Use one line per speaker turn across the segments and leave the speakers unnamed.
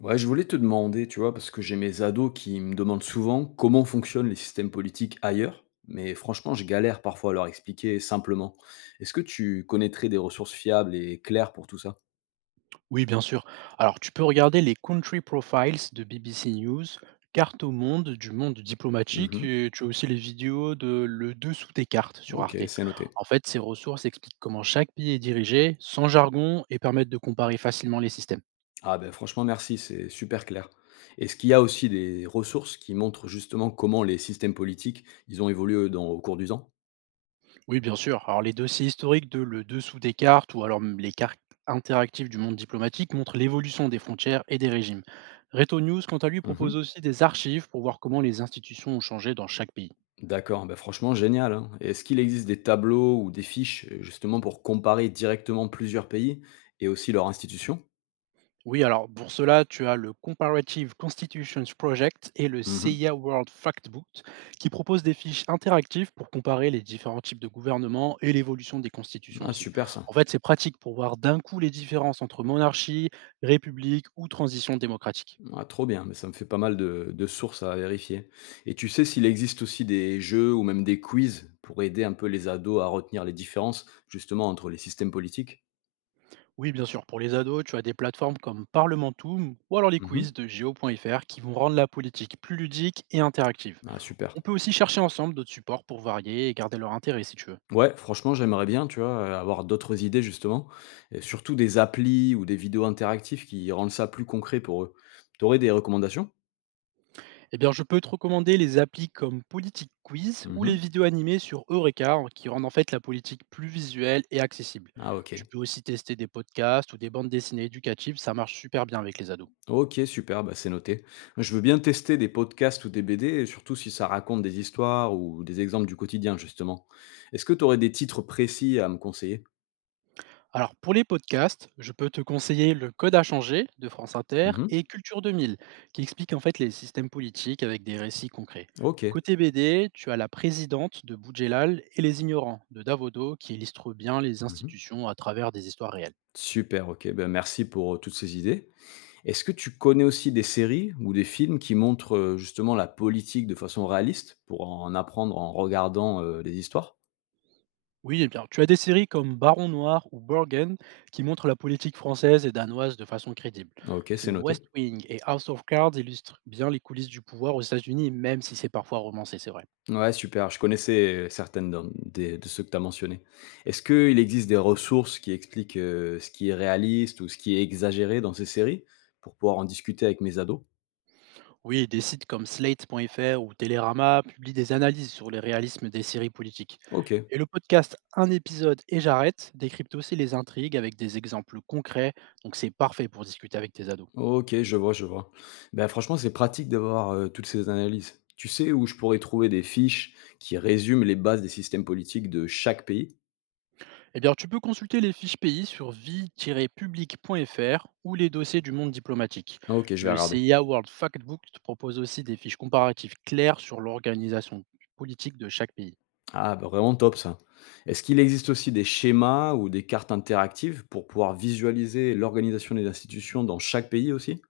Ouais, je voulais te demander, tu vois, parce que j'ai mes ados qui me demandent souvent comment fonctionnent les systèmes politiques ailleurs, mais franchement, je galère parfois à leur expliquer simplement. Est-ce que tu connaîtrais des ressources fiables et claires pour tout ça?
Oui, bien sûr. Alors, tu peux regarder les Country Profiles de BBC News, Carte au monde du monde diplomatique,
Mhm.
et tu as aussi les vidéos de Le dessous des cartes sur
Ok,
Arte.
c'est noté.
En fait, ces ressources expliquent comment chaque pays est dirigé, sans jargon, et permettent de comparer facilement les systèmes.
Ah ben franchement, merci, c'est super clair. Est-ce qu'il y a aussi des ressources qui montrent justement comment les systèmes politiques, ils ont évolué au cours du temps?
Oui, bien sûr. Alors, les dossiers historiques de Le dessous des cartes, ou alors même les cartes interactives du monde diplomatique, montrent l'évolution des frontières et des régimes. Reto News, quant à lui, propose aussi des archives pour voir comment les institutions ont changé dans chaque pays.
D'accord, bah franchement génial, hein. Et est-ce qu'il existe des tableaux ou des fiches justement pour comparer directement plusieurs pays et aussi leurs institutions?
Oui, alors pour cela, tu as le Comparative Constitutions Project et le
Mhm.
CIA World Factbook qui proposent des fiches interactives pour comparer les différents types de gouvernements et l'évolution des constitutions
Ah
aussi.
super ça.
En fait, c'est pratique pour voir d'un coup les différences entre monarchie, république ou transition démocratique.
Ah, trop bien, mais ça me fait pas mal de sources à vérifier. Et tu sais s'il existe aussi des jeux ou même des quiz pour aider un peu les ados à retenir les différences justement entre les systèmes politiques?
Oui, bien sûr, pour les ados, tu as des plateformes comme Parlementum ou alors les
Mhm.
quiz de geo.fr qui vont rendre la politique plus ludique et interactive.
Ah super.
On peut aussi chercher ensemble d'autres supports pour varier et garder leur intérêt si tu veux.
Ouais, franchement, j'aimerais bien, tu vois, avoir d'autres idées justement, et surtout des applis ou des vidéos interactives qui rendent ça plus concret pour eux. T'aurais des recommandations?
Eh bien, je peux te recommander les applis comme Politique Quiz ou les
Mmh.
vidéos animées sur Eureka, hein, qui rendent en fait la politique plus visuelle et accessible.
Ah OK.
Tu peux aussi tester des podcasts ou des bandes dessinées éducatives, ça marche super bien avec les ados.
OK, super, bah, c'est noté. Je veux bien tester des podcasts ou des BD et surtout si ça raconte des histoires ou des exemples du quotidien, justement. Est-ce que tu aurais des titres précis à me conseiller?
Alors, pour les podcasts, je peux te conseiller Le Code à changer de France Inter
Mmh.
et Culture 2000, qui explique en fait les systèmes politiques avec des récits concrets.
OK.
Côté BD, tu as La Présidente de Boudjelal et Les Ignorants de Davodo, qui illustrent bien les
Mmh.
institutions à travers des histoires réelles.
Super, OK, ben merci pour, toutes ces idées. Est-ce que tu connais aussi des séries ou des films qui montrent, justement la politique de façon réaliste pour en apprendre en regardant, les histoires?
Oui, eh bien, tu as des séries comme Baron Noir ou Borgen qui montrent la politique française et danoise de façon crédible.
OK,
The
c'est
West
noté.
Wing et House of Cards illustrent bien les coulisses du pouvoir aux États-Unis, même si c'est parfois romancé, c'est vrai.
Ouais, super. Je connaissais certaines d'en des de ceux que tu as mentionnés. Est-ce qu'il existe des ressources qui expliquent, ce qui est réaliste ou ce qui est exagéré dans ces séries? Pour pouvoir en discuter avec mes ados?
Oui, des sites comme Slate.fr ou Télérama publient des analyses sur les réalismes des séries politiques.
OK,
Et le podcast Un épisode et j'arrête décrypte aussi les intrigues avec des exemples concrets, donc c'est parfait pour discuter avec tes ados.
OK, je vois, je vois. Ben franchement, c'est pratique d'avoir, toutes ces analyses. Tu sais où je pourrais trouver des fiches qui résument les bases des systèmes politiques de chaque pays?
Eh bien, tu peux consulter les fiches pays sur vie-public.fr ou les dossiers du monde diplomatique.
Ah, OK, je vais
Le
regarder.
CIA World Factbook te propose aussi des fiches comparatives claires sur l'organisation politique de chaque pays.
Ah, bah, vraiment top ça. Est-ce qu'il existe aussi des schémas ou des cartes interactives pour pouvoir visualiser l'organisation des institutions dans chaque pays aussi?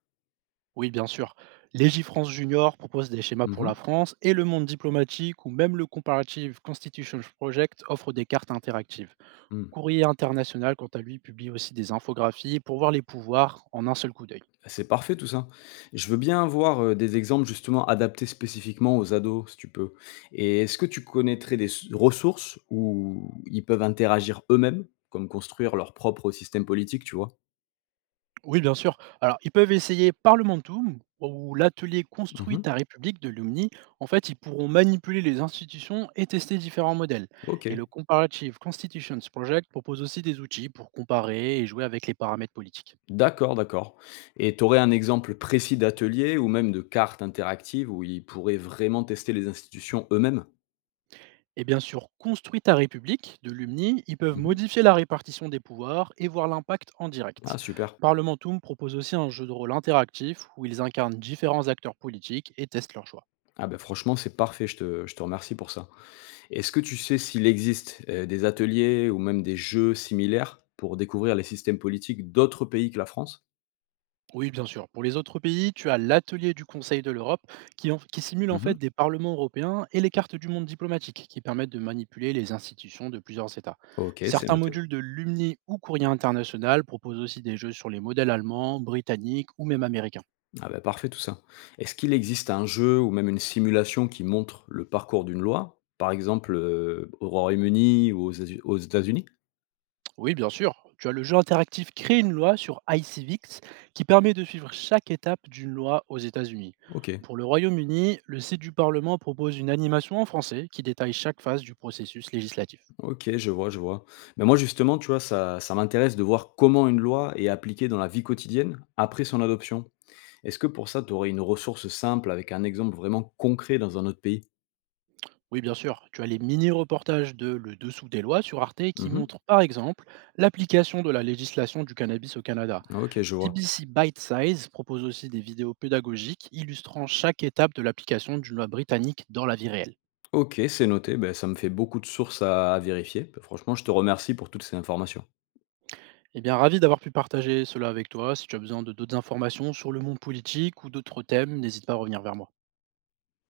Oui, bien sûr. Légifrance Junior propose des schémas
Mmh
pour la
mh.
France et le monde diplomatique ou même le Comparative Constitution Project offre des cartes interactives.
Mmh.
Courrier International, quant à lui, publie aussi des infographies pour voir les pouvoirs en un seul coup d'œil.
Bah, c'est parfait tout ça. Je veux bien voir, des exemples justement adaptés spécifiquement aux ados, si tu peux. Et est-ce que tu connaîtrais des s ressources où ils peuvent interagir eux-mêmes, comme construire leur propre système politique, tu vois?
Oui, bien sûr. Alors, ils peuvent essayer Parlementum ou l'atelier Construit
Mmh.
ta République de l'UMNI. En fait, ils pourront manipuler les institutions et tester différents modèles. Et
OK.
le Comparative Constitutions Project propose aussi des outils pour comparer et jouer avec les paramètres politiques.
D'accord, d'accord. Et tu aurais un exemple précis d'atelier ou même de carte interactive où ils pourraient vraiment tester les institutions eux-mêmes?
Et bien sûr, Construit ta République de l'UMNI, ils peuvent
Mmh.
modifier la répartition des pouvoirs et voir l'impact en direct.
Ah super.
Parlementum propose aussi un jeu de rôle interactif où ils incarnent différents acteurs politiques et testent leurs choix.
Ah ben franchement, c'est parfait, je te remercie pour ça. Est-ce que tu sais s'il existe, des ateliers ou même des jeux similaires pour découvrir les systèmes politiques d'autres pays que la France?
Oui, bien sûr. Pour les autres pays, tu as l'atelier du Conseil de l'Europe qui, qui simule en
Mmh.
fait des parlements européens et les cartes du monde diplomatique qui permettent de manipuler les institutions de plusieurs États.
OK, c'est
Certains
noté.
modules de l'UMNI ou Courrier international proposent aussi des jeux sur les modèles allemands, britanniques ou même américains.
Ah bah, parfait tout ça. Est-ce qu'il existe un jeu ou même une simulation qui montre le parcours d'une loi? Par exemple, au Royaume-Uni ou aux États-Unis?
Oui, bien sûr. Tu as le jeu interactif Créer une loi sur iCivics qui permet de suivre chaque étape d'une loi aux États-Unis.
OK,
Pour le Royaume-Uni, le site du Parlement propose une animation en français qui détaille chaque phase du processus législatif.
OK, je vois, je vois. Mais moi justement, tu vois, ça m'intéresse de voir comment une loi est appliquée dans la vie quotidienne après son adoption. Est-ce que pour ça, tu aurais une ressource simple avec un exemple vraiment concret dans un autre pays?
Oui, bien sûr. Tu as les mini-reportages de Le dessous des lois sur Arte qui
Mmh.
montrent par exemple l'application de la législation du cannabis au Canada.
OK, je vois.
BBC Bite Size propose aussi des vidéos pédagogiques illustrant chaque étape de l'application d'une loi britannique dans la vie réelle.
OK, c'est noté, ben, ça me fait beaucoup de sources à vérifier. Bah, franchement, je te remercie pour toutes ces informations.
Eh bien, ravi d'avoir pu partager cela avec toi. Si tu as besoin de d'autres informations sur le monde politique ou d'autres thèmes, n'hésite pas à revenir vers moi.